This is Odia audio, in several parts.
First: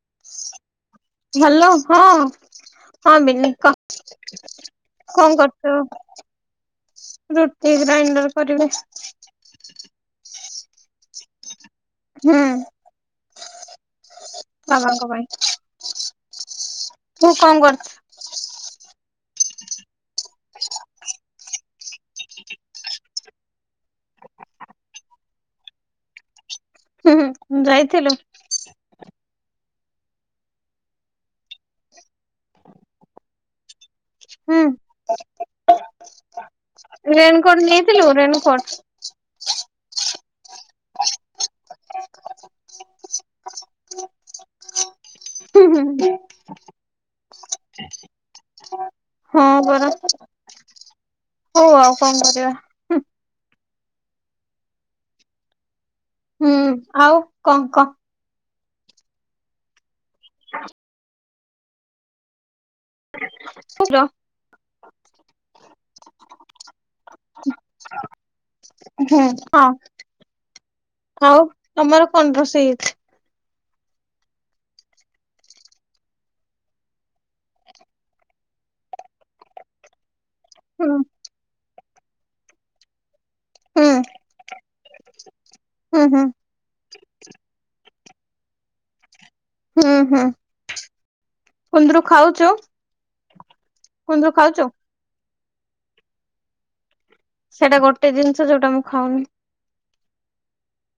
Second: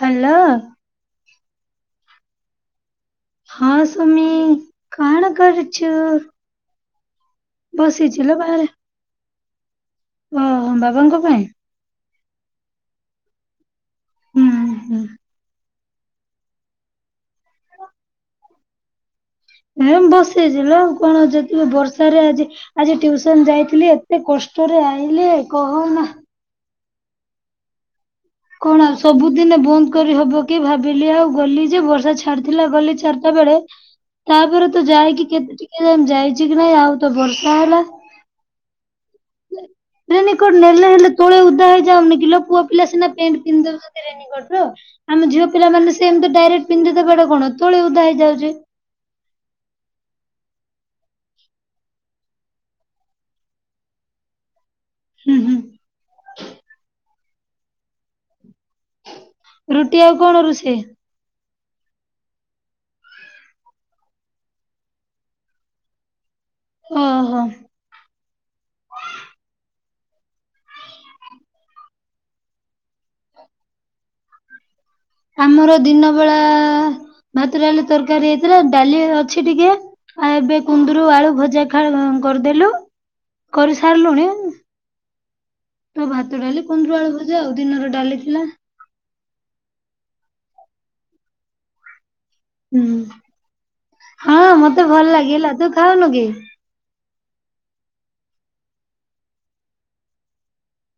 ହ୍ୟାଲୋ ଭଲ ହଁ। ହଁ ମିଲି କ ହଁ ସୁମି କଣ କରୁଛୁ? ରୁଟି ଗ୍ରାଇଣ୍ଡର ବସିଚିଲୋ କରିବି। ଓ ବାବାଙ୍କ ପାଇଁ? ହୁଁ ହୁଁ ବାବା ହୁଁ। ଙ୍କ ପାଇଁ। ତୁ କଣ କରୁଚୁ? ଏ ବସିଚି ଲୋ ଆଉ କଣ ଯେ ବର୍ଷ ରେ ଆଜି ଆଜି ଟ୍ୟୁଉସନ ଯାଇଥିଲି ଏତେ କଷ୍ଟରେ ଆଇଲି କହନା। ହୁଁ ହୁଁ ଯାଇଥିଲୁ। କଣ ସବୁଦିନେ ବନ୍ଦ କରି ହବ କି ଭାବିଲି ଆଉ ଗଲି ଯେ ବର୍ଷା ଛାଡିଥିଲା ଗଲି ଚାରିଟା ବେଳେ ହୁଁ ତାପରେ ତ ଯାଇକି କେତେ ଟିକେ ଯାଇ ଯାଇଛି କି ନାଇଁ ଆଉ ତ ବର୍ଷା ରେନକୋଟ ହେଲା। [unintelligible] ରେନିକୋଟ ନେଲେ ହେଲେ ତୋଳେ ଓଦା ହେଇଯାଉନି କିିଲୋ ପୁଅ ପିଲା ସିନା ପେଣ୍ଟ ପିନ୍ଧି ଦେଉଛନ୍ତି। ଆମ ଝିଅ ହୁଁ ପିଲା ମାନେ ହୁଁ ସେମିତି ଡାଇରେକ୍ଟ ପିନ୍ଧି ଦେବାଟା କଣ ତୋଳେ ଓଦା ହେଇଯାଉଛି। ହଁ ପରା ହଉ ଆଉ କଣ କରିବା। ହୁଁ ହୁଁ। ହୁଁ ଆଉ କଣ କହ? ରୁଟି ଆଉ କଣ ରୁଷେଇ? ଲୋ ଓହୋ [unintelligible] ହୁଁ ହଁ। ଆଉ ତମର କଣ୍ ରୋଷେଇ ହେଇଚି? ଆମର ଦିନବେଳା ଭାତ ଡାଲି ତରକାରୀ ହେଇଥିଲା ଡାଲି ଅଛି ଟିକେ ଆଉ ଏବେ ହୁଁ କୁନ୍ଦୁରୁ ଆଳୁ ଭଜା ଖ କରିଦେଲୁ। ହୁଁ କରିସାରିଲୁଣି ହୁଁ ତୋ ହୁଁ ଭାତ ଡାଲି କନ୍ଦୁରୁ ଆଳୁ ଭଜା ଆଉ ଦିନର ଡାଲି ଥିଲା। ହୁଁ ହୁଁ କୁନ୍ଦୁରୁ ଖାଉଚ। ହୁଁ ହଁ ମତେ ଭଲ ଲାଗେହେଲା ତୁ ଖାଉନୁ କି? ସେଇଟା ଗୋଟେ ଜିନିଷ ଯୋଉଟା ମୁଁ ଖାଉନି।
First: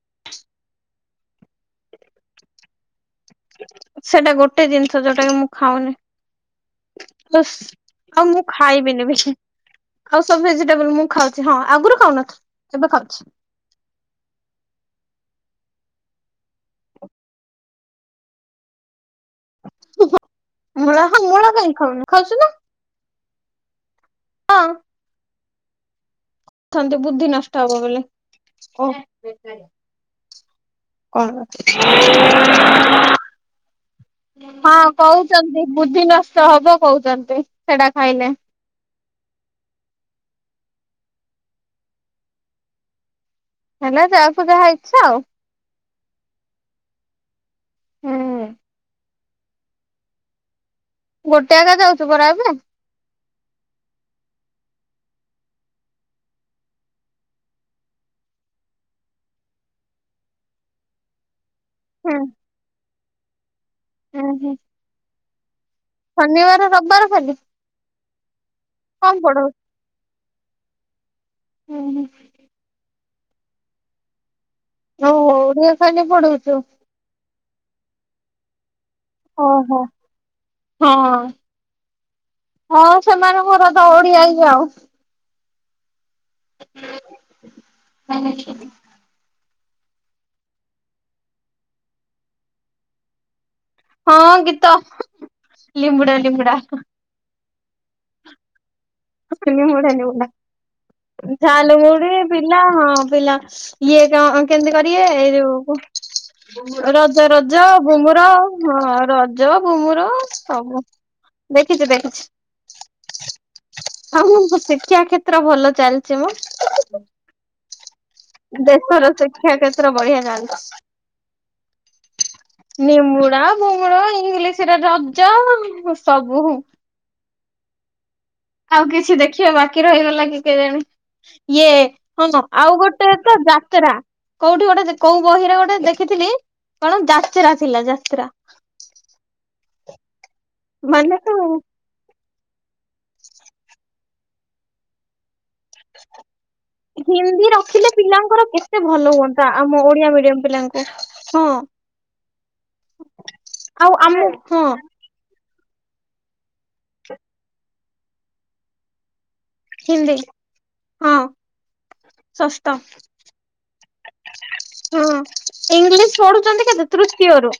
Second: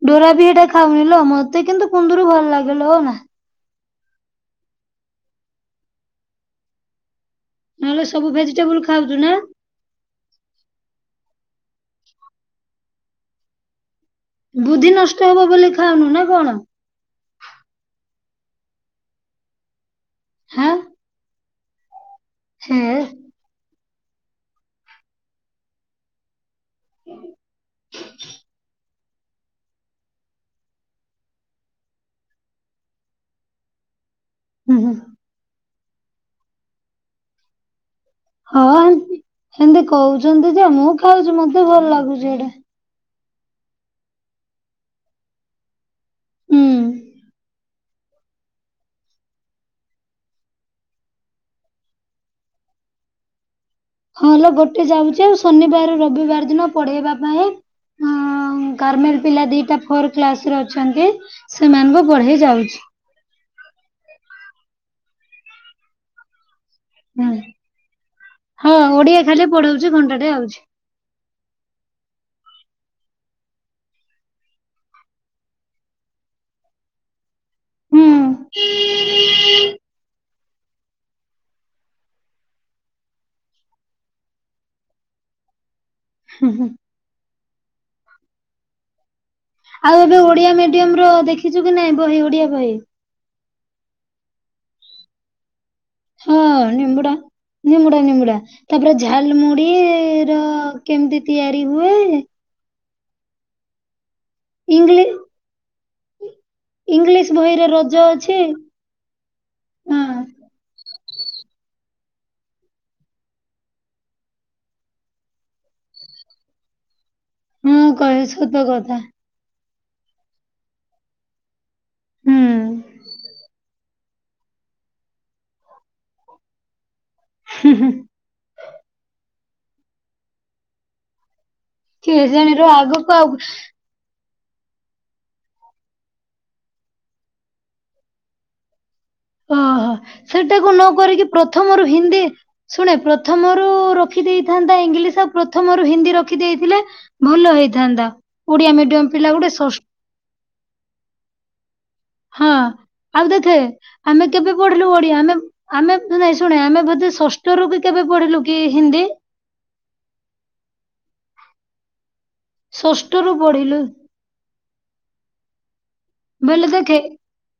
ଡୋରା ବି ଏଇଟା ଖାଉନି ଲୋ ମତେ କିନ୍ତୁ କୁନ୍ଦୁରୁ ଭଲ ଲାଗେଲୋ ମା। ସେଟା ଗୋଟେ ଜିନିଷ ଯୋଉଟା କି ମୁଁ ଖାଉନି। ଜସ୍ ନହେଲେ ଆଉ ସବୁ ମୁଁ ଭେଜିଟେବୁଲ ଖାଇବିନି ଖାଉଛୁ ବି। ନା ଆଉ ସବୁ ଭେଜିଟେବୁଲ ମୁଁ ଖାଉଛି ହଁ ଆଗରୁ ଖାଉନଥିଲି ଏବେ ଖାଉଛି। ବୁଦ୍ଧି ନଷ୍ଟ ହେବ ବୋଲି ଖାଉନୁ ନା କଣ? [unintelligible] ହଁ। ମୂଳା ହଁ ମୂଳା କାହିଁ ଖାଉନି ଖାଉଚି ନା। ହେଥେ। ହଁ। ଥନ୍ତେ ବୁଦ୍ଧି ନଷ୍ଟ ହବ ବୋଲି ଓ। ବେକାରିଆ କଣ ରଖିଚି [inaudible] ହଁ ହୁଁ ହୁଁ କଉଚନ୍ତି ବୁଦ୍ଧି ନଷ୍ଟ ହବ କଉଚନ୍ତି ସେଟା ଖାଇଲେ। ହଁ ଏମି ଏମତି କହୁଚନ୍ତି ଯେ ମୁଁ ଖାଉଚି ମତେ ଭଲ ଲାଗୁଚି ଏଇଟା। ହେଲା ଯାହାକୁ ଯାହା ଇଛା ଆଉ। ହୁଁ। ହୁଁ। ଗୋଟେ ଆଗା ଯାଉଚୁ ପରା ଏବେ? ହଁ ଲୋ ଗୋଟେ ଯାଉଚି ଆଉ ଶନିବାର ରବିବାର ଦିନ ପଢେଇବା ପାଇଁ ଗାରମେଲେ ପିଲା ଦିଟା ଫୋର କ୍ଲାସ ରେ ଅଛନ୍ତି ସେମାନଙ୍କୁୁ ହୁଁ ପଢେଇ ଯାଉଚି। ହୁଁ ହୁଁ। ଶନିବାର ରବିବାର ଖାଲି? ହୁଁ ହଁ କଣ ଓଡିଆ ପଢଉ ଖାଲି ପଢାଉଛି ଘଣ୍ଟାଟେ ଆଉ। ହୁଁ ହୁଁ। ଓହୋ ଓଡ଼ିଆ ଖାଲି ପଢଉଛୁ। ହୁଁ। ଓହୋ ହଁ। ହଁ ସେମାନଙ୍କର ତ ଓଡ଼ିଆ ଇଏ ଆଉ। ହୁଁ ହୁଁ। [inaudible] ଆଉ ଏବେ ଓଡିଆ ମିଡିୟମର ଦେଖିଛୁ କି ନାଇଁ ବହି ଓଡିଆ ବହି। ହଁ ଗୀତ। ଲିମ୍ବୁଡା ହଁ ଲିମ୍ବୁଡା। ନିମ୍ବୁଡା ନିମୁଡା ନିମୁଡା। ତାପରେ ଝାଲ ମୁଡି ଲିମ୍ବୁଡା ଲିମ୍ବୁଡା ର କେମିତି ତିଆରି ଝାଲ ହୁଏ? ମୁଢି ପିଲା ହଁ ପିଲା ଇଏ କଣ? କେମିତି କରିବେ ଇଂଲି ଏଇ ଯୋଉ ରଜ ଇଂଲିଶ ରଜ ବହିରେ ଘୁମୁର ଅଛି ହଁ। ଜୋ ହଁ ଘୁମୁର ସବୁ ଦେଖିଚି ଦେଖିଚି। ହଉ ହଉ ଶିକ୍ଷା କ୍ଷେତ୍ର ଭଲ ଚାଲିଚି ମ। ମୁଁ କହେ ସତ କଥା ଦେଶର ଶିକ୍ଷା କ୍ଷେତ୍ର ବଢିଆ ଚାଲଚି। ହୁଁ। ନିମୁଡା ଫିମୁଡା ଏଙ୍ଗିଲିଶିରେ ରଜ ସବୁ ହୁଁ। ହୁଁ ହୁଁ। ଆଉ କିଛି ଦେଖିବା ବାକି ରହିଗଲା କି କେଜାଣି ଇଏ। ହଁ ମ କେଜାଣିର ଆଉ ଆଗକୁ ଗୋଟେ ଆଉ ତ ଯାତେରା। କୋଉଠି ଗୋଟେ ଦେ କୋଉ ବହିରେ ଗୋଟେ ଦେଖିଥିଲି କଣ ଯାତ୍ରା ଥିଲା ଯାତ୍ରା। ଅ ହ ସେଟାକୁ ନ ମାନେ କରିକି ତ ପ୍ରଥମରୁ। ହିନ୍ଦୀ ଶୁଣେ ପ୍ରଥମରୁ ରଖି ଦେଇଥାନ୍ତା ଇଂଲିଶ ଆଉ। ପ୍ରଥମରୁ ହିନ୍ଦୀ ରଖି ଦେଇଥିଲେ ହିନ୍ଦୀ ଭଲ ରଖିଲେ ହେଇଥାନ୍ତା ପିଲାଙ୍କର ଓଡିଆ କେତେ ମିଡିୟମ ଭଲ ପିଲା ହୁଅନ୍ତା ଗୋଟେ ଆମ ଷଷ୍। ଓଡିଆ ମିଡିୟମ ପିଲାଙ୍କୁ ହଁ। ହଁ ଆଉ ଦେଖେ ଆଉ ଆମେ ଆମ କେବେ ହଁ ପଢିଲୁ ଓଡିଆ ଆମେ। ଆମେ ନାଇଁ ଶୁଣେ ଆମେ ବୋଧେ ଷଷ୍ଠ ରୁ କି କେବେ ପଢିଲୁ କି ହିନ୍ଦୀ। ହିନ୍ଦୀ ହଁ ଷଷ୍ଟ। ଷ୍ଟ ରୁ ପଡିଲୁ। ହୁଁ ଇଂଲିଶ। ପଢୁଚନ୍ତି ବୋଇଲେ କେତେ ଦେଖେ ତୃତୀୟ ରୁ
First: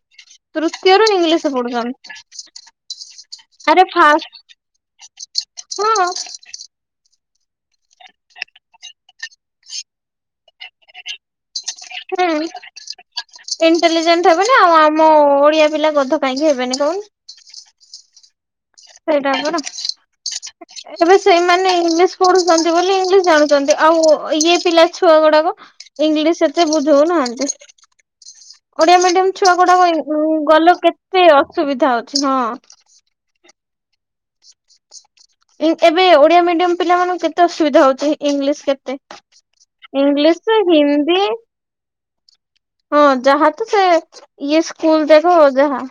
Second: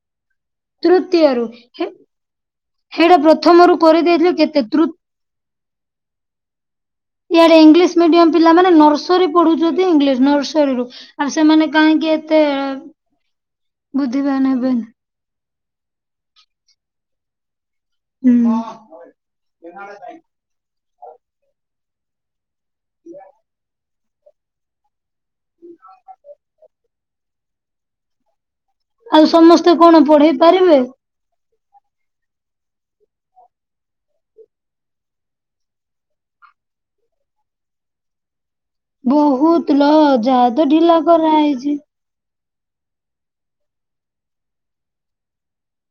ତୃତୀୟ ରୁ ଇଂଲିଶ ପଢୁଚନ୍ତି। ସେଇଟା ପ୍ରଥମରୁୁ କରିଦେଇଥିଲେ କେତେ ତୃ ହଁ। ଇଆଡେ ଇଂଲିଶ ମିଡିୟମ ପିଲାମାନେ ନର୍ସରୀ ପଢୁଚନ୍ତି ଇଂଲିଶ ନର୍ସ। ନର୍ସରି ରୁ ଆଉ ସେମାନେ କାହିଁକି ଏତେ ହୁଁ ବୁଦ୍ଧିିବାନ ହେବେନି। ମୋ ଓଡିଆ ପିଲା ଗଧ କାହିଁକି ହେବେନି କହୁନୁ। ହୁଁ। ସେଇଟା କଣ ଏବେ ସେଇମାନେ ଇଂଲିଶ। ପଢୁଛନ୍ତି ବୋଲି ଇଂଲିଶ ଜାଣୁଛନ୍ତି ଆଉ ଇଏ ପିଲା ଛୁଆ ଗୁଡାକ ଇଂଲିଶ ଏତେ ବୁଝଉନାହାନ୍ତି। ଓଡିଆ ଆଉ ମିଡିୟମ ଛୁଆ ସମସ୍ତେ ଗୁଡାକ ଇଂ କଣ ଉଁ ପଢେଇ ଗଲେ ପାରିବେ କେତେ ଅସୁବିଧା ଅଛି ହଁ। ଇଂ ଏବେ ଓଡିଆ ମିଡିୟମ ପିଲାମାନଙ୍କୁ କେତେ ଅସୁବିଧା ହଉଛି ଇଂଲିଶ କେ ବହୁତ ଲା ଯା ତ ଢିଲା ହିନ୍ଦୀ କରାହେଇଛି। ହଁ ଯାହା ତ ସେ ଇଏ ସ୍କୁଲ ଯାକ ଯାହା।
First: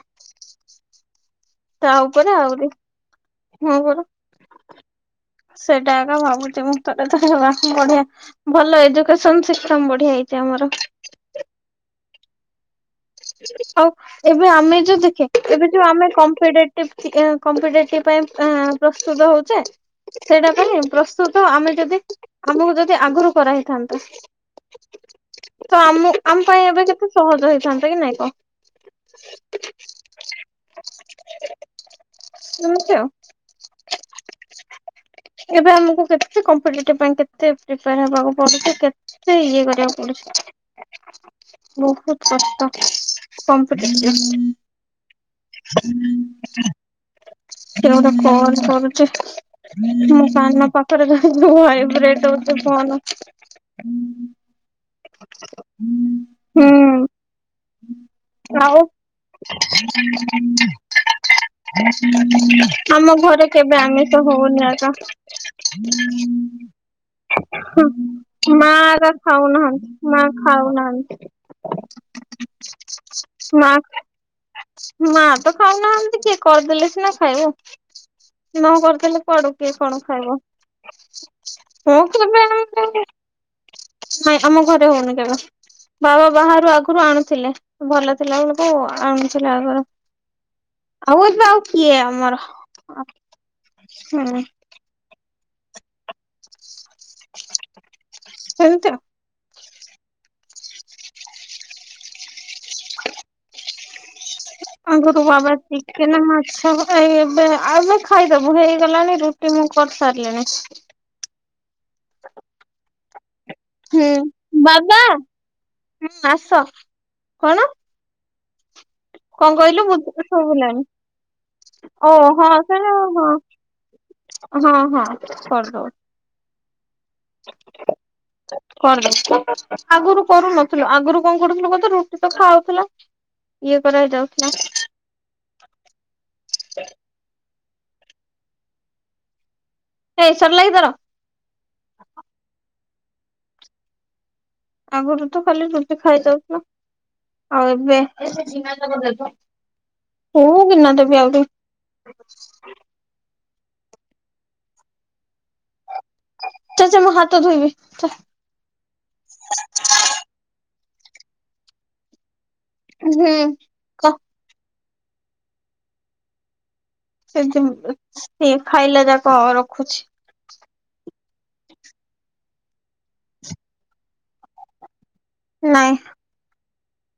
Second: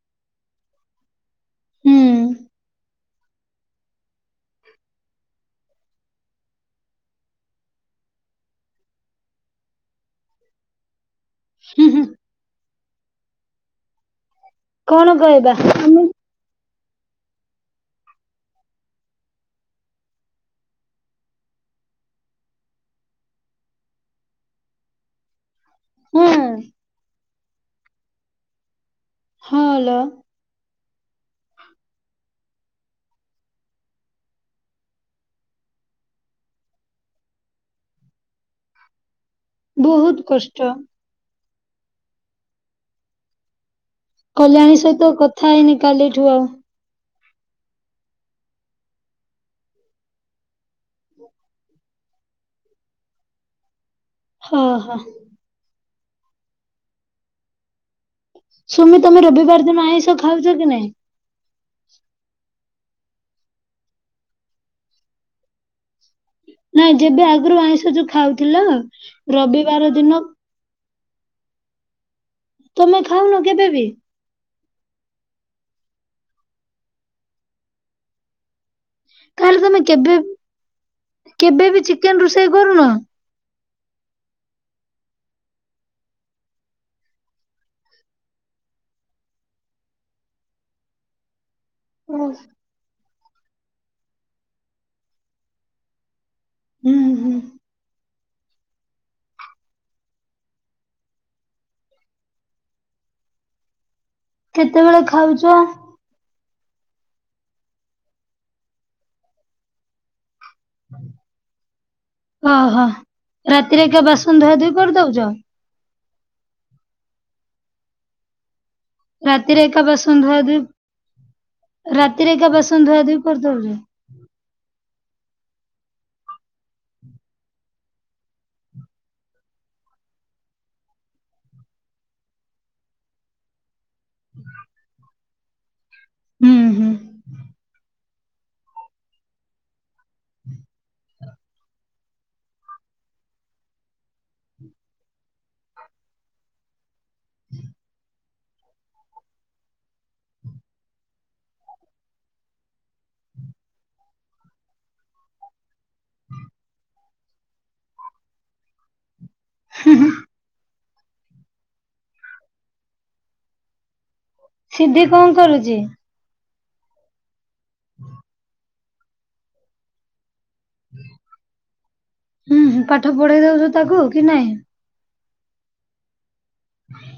ହୁଁ ତାହା ଉପରେ ଆହୁରି ହଁ ପରା। ସେଟା ଏକା ଭାବୁଚି ମୁଁ ଥରେ ଥରେ ବା ବଢିଆ। ଭଲ ଏଜୁକେସନ ସିଷ୍ଟମ ବଢିଆ ହେଇଛି ଆମର। ହୁଁ ହୁଁ। ଆଉ ଏବେ ଆମେ ଯୋଉ କଣ ଦେଖେ କହିବା ଏବେ ଯୋଉ ଆମେ କମ୍ପିଟେଟି ଟିଭ ଥି ଆଁ କମ୍ପିଟେଟିଭ ପାଇଁ ଆଁ ପ୍ରସ୍ତୁତ ହଉଚେ। ସେଇଟା ପାଇଁ ପ୍ରସ୍ତୁତ ଆମେ ଯଦି ଆମକୁ ଯଦି ଆଗରୁ କରାହେଇଥାନ୍ତା। ତ ଆମୁ ଆମ ହୁଁ ପାଇଁ ଏବେ କେତେ ସହଜ ହେଇଥାନ୍ତା କି ନାଇଁ କ। ହଁ ଲୋ। ଇମିତି ଆଉ। ଏବେ ଆମକୁ କେତେ କମ୍ପିଟେଟିଭ ପାଇଁ କେତେ ପ୍ରିପେଆର ହବାକୁ। ପଡୁଚି କେତେ ଇଏ କରିବାକୁ ବହୁତ କଷ୍ଟ। ପଡୁଚି ବହୁତ କଷ୍ଟ। କମ୍ପିଟେଟିଭ। କଲ୍ୟାଣୀ ସହିତ କଥା ହେଇନି କାଲିଠୁ ଆଉ କିଏ ଗୋଟେ ଫୋନ କରୁଚି। ମୁଁ କାନ ପଖରେ ଧରିଚି ଭାଇବ୍ରେଟ ହଉଚି ଫୋନ। ହୋ ହୋ ‌ ହୁଁ। ଆଉ। ସୁମି ତମେ ରବିବାର ଦିନ ଆଇଁଷ ଖାଉଛ କି ନାଇଁ? ଆମ ଘରେ କେବେ ଆମେ ତ ହଉନି ଏକା ନାଇଁ ଯେବେ ଆଗରୁ ଆଇଁଷ ଯୋଉ ଖାଉଥିଲ ମା ହେକା ରବିବାର ଖାଉନାହାନ୍ତି ଦିନ ମା ଖାଉନାହାନ୍ତି ତମେ ଖାଉନ ମା କେବେ ବି? ମା ତ ଖାଉନାହାନ୍ତି କିଏ କରିଦେଲେ ସିନା ଖାଇବ ନ କରି କାଲେ କୁଆଡୁ ତାହେଲେ କିଏ ତମେ କଣ କେବେ କେବେ ବି ଖାଇବ ଚିକେନ ରୋଷେଇ କରୁନ? ହଁ [unintelligible] ନାଇଁ ଆମ ଘରେ ହଉନି କେବେ ବାବା ବାହାରୁ ଆଗରୁ ଆଣୁ ଥିଲେ ଭଲ ଥିଲାବେଳକୁ ଆଣୁଥିଲା ଆଗରୁ ଆଉ ଏବେ ଆଉ କିଏ ହୁଁ ଆମର ହୁଁ। ହୁଁ ହୁଁ। ହେମିତି ଆଉ କେତେବେଳେ ଆଗରୁ ଖାଉଛ? ବାବା ଠିକ କେନ ମାଛା ଏ ଏବେ ଆବେ ଖାଇଦବୁ ହେଇଗଲାଣି ରୁଟି ମୁଁ କରି ସାରିଲିଣି ହ ଓହୋ ରାତିରେ ଏକା ବାସନ ଧୁଆ ଧୁଇ ବାବା କରିଦଉଚ? ହୁଁ ଆସ କଣ? କଣ ରାତିରେ ଏକା କହିଲୁ ବାସନ ବୁଜ ଧୁଆ ଧୁଇ ସୁଵିଲାନି? ଓ ରାତିରେ ହଁ ଏକା ବାସନ ସେଟା ଧୁଆ ଧୁଇ ହଁ କରିଦଉଛ? ହଁ ହଁ କରଦବ। କଣ ଦେଖ ଆଗରୁ କରୁନଥିଲୁ ଆଗରୁ କଣ କରୁଥିଲୁ କହତ ରୁଟି ତ ଖାଉଥିଲା ଇଏ କରିବାକୁ ଯାଉଥିଲା ହୁଁ ହୁଁ। ଏ ସରଲା କି ତୋର ଆଗରୁ ତ ଖାଲି ରୁଟି ଖାଇଦେଉଥିଲୁ ଆଉ ଏବେ କୋଉ ଗିନା ଦେବି ଆଉ ତାକୁ ଚା ଚା ମୁଁ ହାତ ଧୋଇବି ଚା ହୁଁ ହୁଁ। ହୁଁ। କ ସିଦ୍ଧି କଣ କରୁଚି? ସିଦ୍ଧି ସିଏ ଖାଇଲା ଯାକ ରଖୁଚି। ହୁଁ ହୁଁ ପାଠ ପଢେଇ ଦଉଚୁ ତାକୁ କି ନାଇଁ? ନାଇଁ ହଁ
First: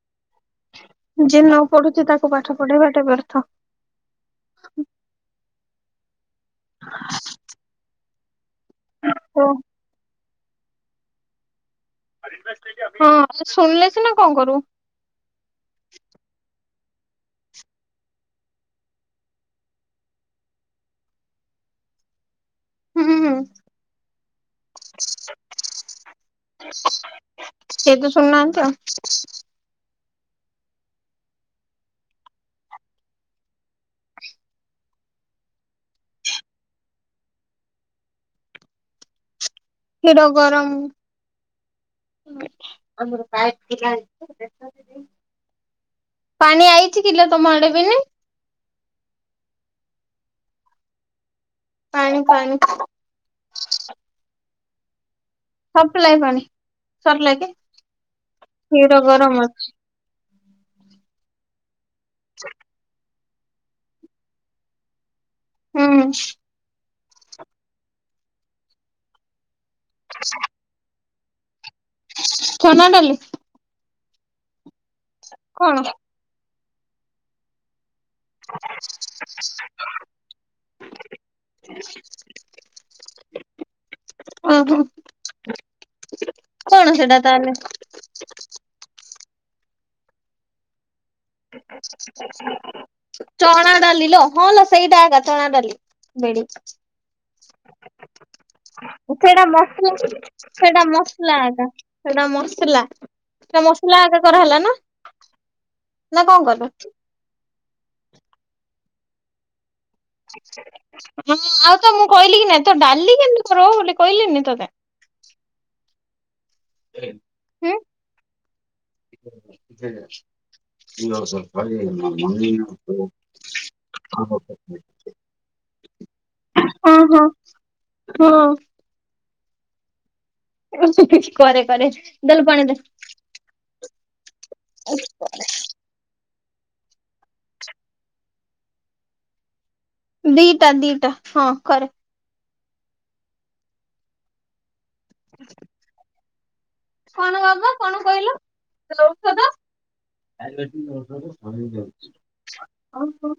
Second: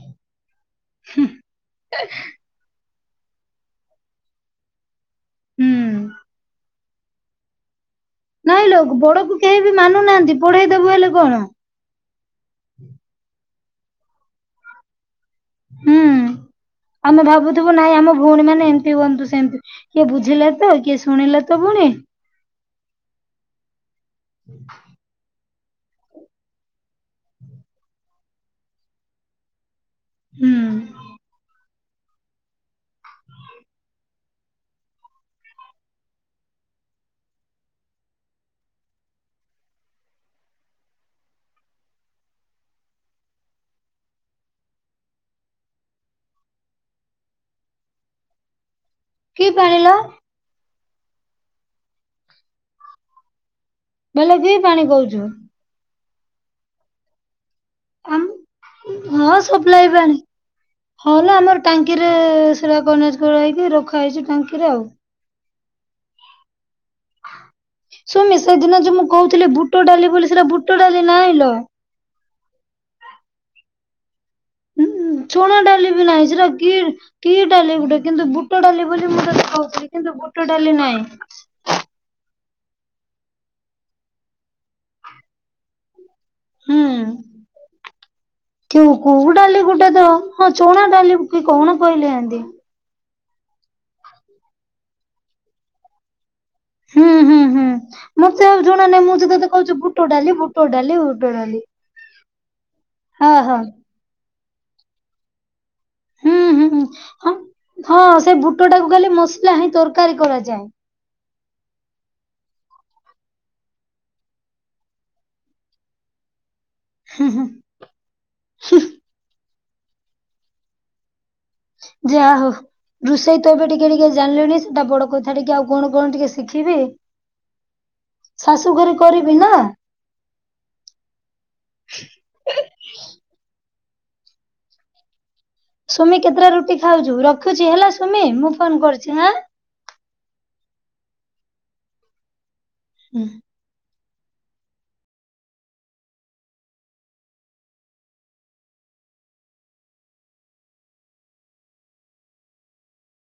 ଯିଏ ନ ପଢୁଚି ତାକୁ ପାଠ ପଢେଇବା ଟେ ବ୍ୟର୍ଥ ହୁଁ। ନାଇଁ ଲୋ ବଡକୁ ଓ କେହି ବି ମାନୁନାହାନ୍ତି ପଢେଇ ଦବୁ ହେଲେ କଣ ହଁ ସେ ଶୁଣିଲେ ସିନା କଣ କରୁ ହୁଁ ଆମେ ଭାବୁଥିବୁ ନାଇଁ ଆମ ଭଉଣୀ ମାନେ ଏମତି ହୁଅନ୍ତୁ ସେମିତି କିଏ ବୁଝିଲେ ତ କିଏ ଶୁଣିଲେ ତ ପୁଣି ହୁଁ ହୁଁ। ହୁଁ କେହି ତ ଶୁଣୁନାହାନ୍ତି ଆଉ ହୁଁ। କ୍ଷୀର ଗରମ [inaudible] ପାଣି ଆଇଚି କିଲୋ ତମ ଆଡେ ବିନି? କି ପାଣି ଲୋ? ପାଣି ପାଣି। ବେଲେ ବି ପାଣି ବହୁଛୁ। ସପ୍ଲାଇ ପାଣି ସରିଲା କି? ଆ କ୍ଷୀର ହଁ ଗରମ ଅଛି। ସପ୍ଲାଇ ପାଣି। ହଁଲୋ ଆମର ଟାଙ୍କିରେ ସେରା କନେକ୍ଟ କରା ହେଇକି ରଖା ହେଇଛି ଟାଙ୍କିରେ ଆଉ। ହୁଁ। ସୁମି ସେଦିନ ଯେ ମୁଁ କହୁଥିଲି ବୁଟ ଡାଲି ବୋଲି ସେଟା ବୁଟ ଡାଲି କି ନାଇଲୋ। ଚଣା ଡାଲି। ଉଁ ଚଣା କଣ? ଡାଲି ବି ନାହିଁ ସେଟା କି କି ଡାଲି ଗୋଟେ? କିନ୍ତୁ ବୁଟ ଡାଲି ବୋଲି ମୁଁ ତତେ କହୁଥିଲି କିନ୍ତୁ ବୁଟ ଡାଲି ନାହିଁ। ଓ ହୁଁ। କଣ ସେଟା ତାହେଲେ? କେଉ କୋଉ ଡାଲି ଗୋଟେ ତ ହଁ ଚଣା ଡାଲି କି କଣ କହିଲେ ଆଣ୍ଟି। ଚଣା ଡାଲି ଲୋ ହଁ ଲୋ ସେଇଟା ଏକା ଚଣା ଡାଲି ବେଡି। ହୁଁ ହୁଁ ହୁଁ। ମତେ ଆଉ ଜଣା ନାହିଁ ମୁଁ ଯେ ସେଟା ତତେ କହୁଛି ମସଲା ବୁଟ ଡାଲି ବୁଟ ସେଟା ଡାଲି ବୁଟ ଡାଲି। ମସଲାଟା ସେଟା ମସଲା। ହଁ ହଁ ସେଟା ମସଲା ଏକା କରା ହେଲା ନା। ନା ହୁଁ କଣ ହୁଁ କଲ? ହୁଁ ହଁ ହଁ ସେ ବୁଟ ଟାକୁ ଖାଲି ମସଲା ହିଁ ତରକାରୀ କରାଯାଏ। ହଁ ଆଉ ତ ମୁଁ କହିଲି କି ନାଇଁ ତ ଡାଲି କେମିତି କର ବୋଲି କହିଲିନି ତୋତେ? ହୁଁ ହୁଁ ନଶହ। ଯା ହେଉ ରୋଷେଇ ତ ଏବେ ଟିକେ ଟିକେ ଜାଣିଲୁନି ସେଟା ବଡ କହ ଟିକେ ଆଉ କଣ କଣ ଟିକେ ଶିଖିବି ହଁ ହଁ। ହଁ ଶାଶୁଘରେ କରିବି ନା। ହୁଁ ହୁଁ କରେ କରେ ଦେଲୁ ପାଣିଦେ। ସୁମି କେତେଟା ରୁଟି ଖାଉଛୁ ରଖୁଛି ହେଲା ସୁମି ମୁଁ ଫୋନ କରୁଛିଁ। ଦିଟା ଦିଟା ହଁ କର ହୁଁ। କଣ ବାବା କଣ କହିଲ ଔଷଧ ଡାଇବେଟିସି ଓଷଧ ସରିଯାଉଛି ଆଉ।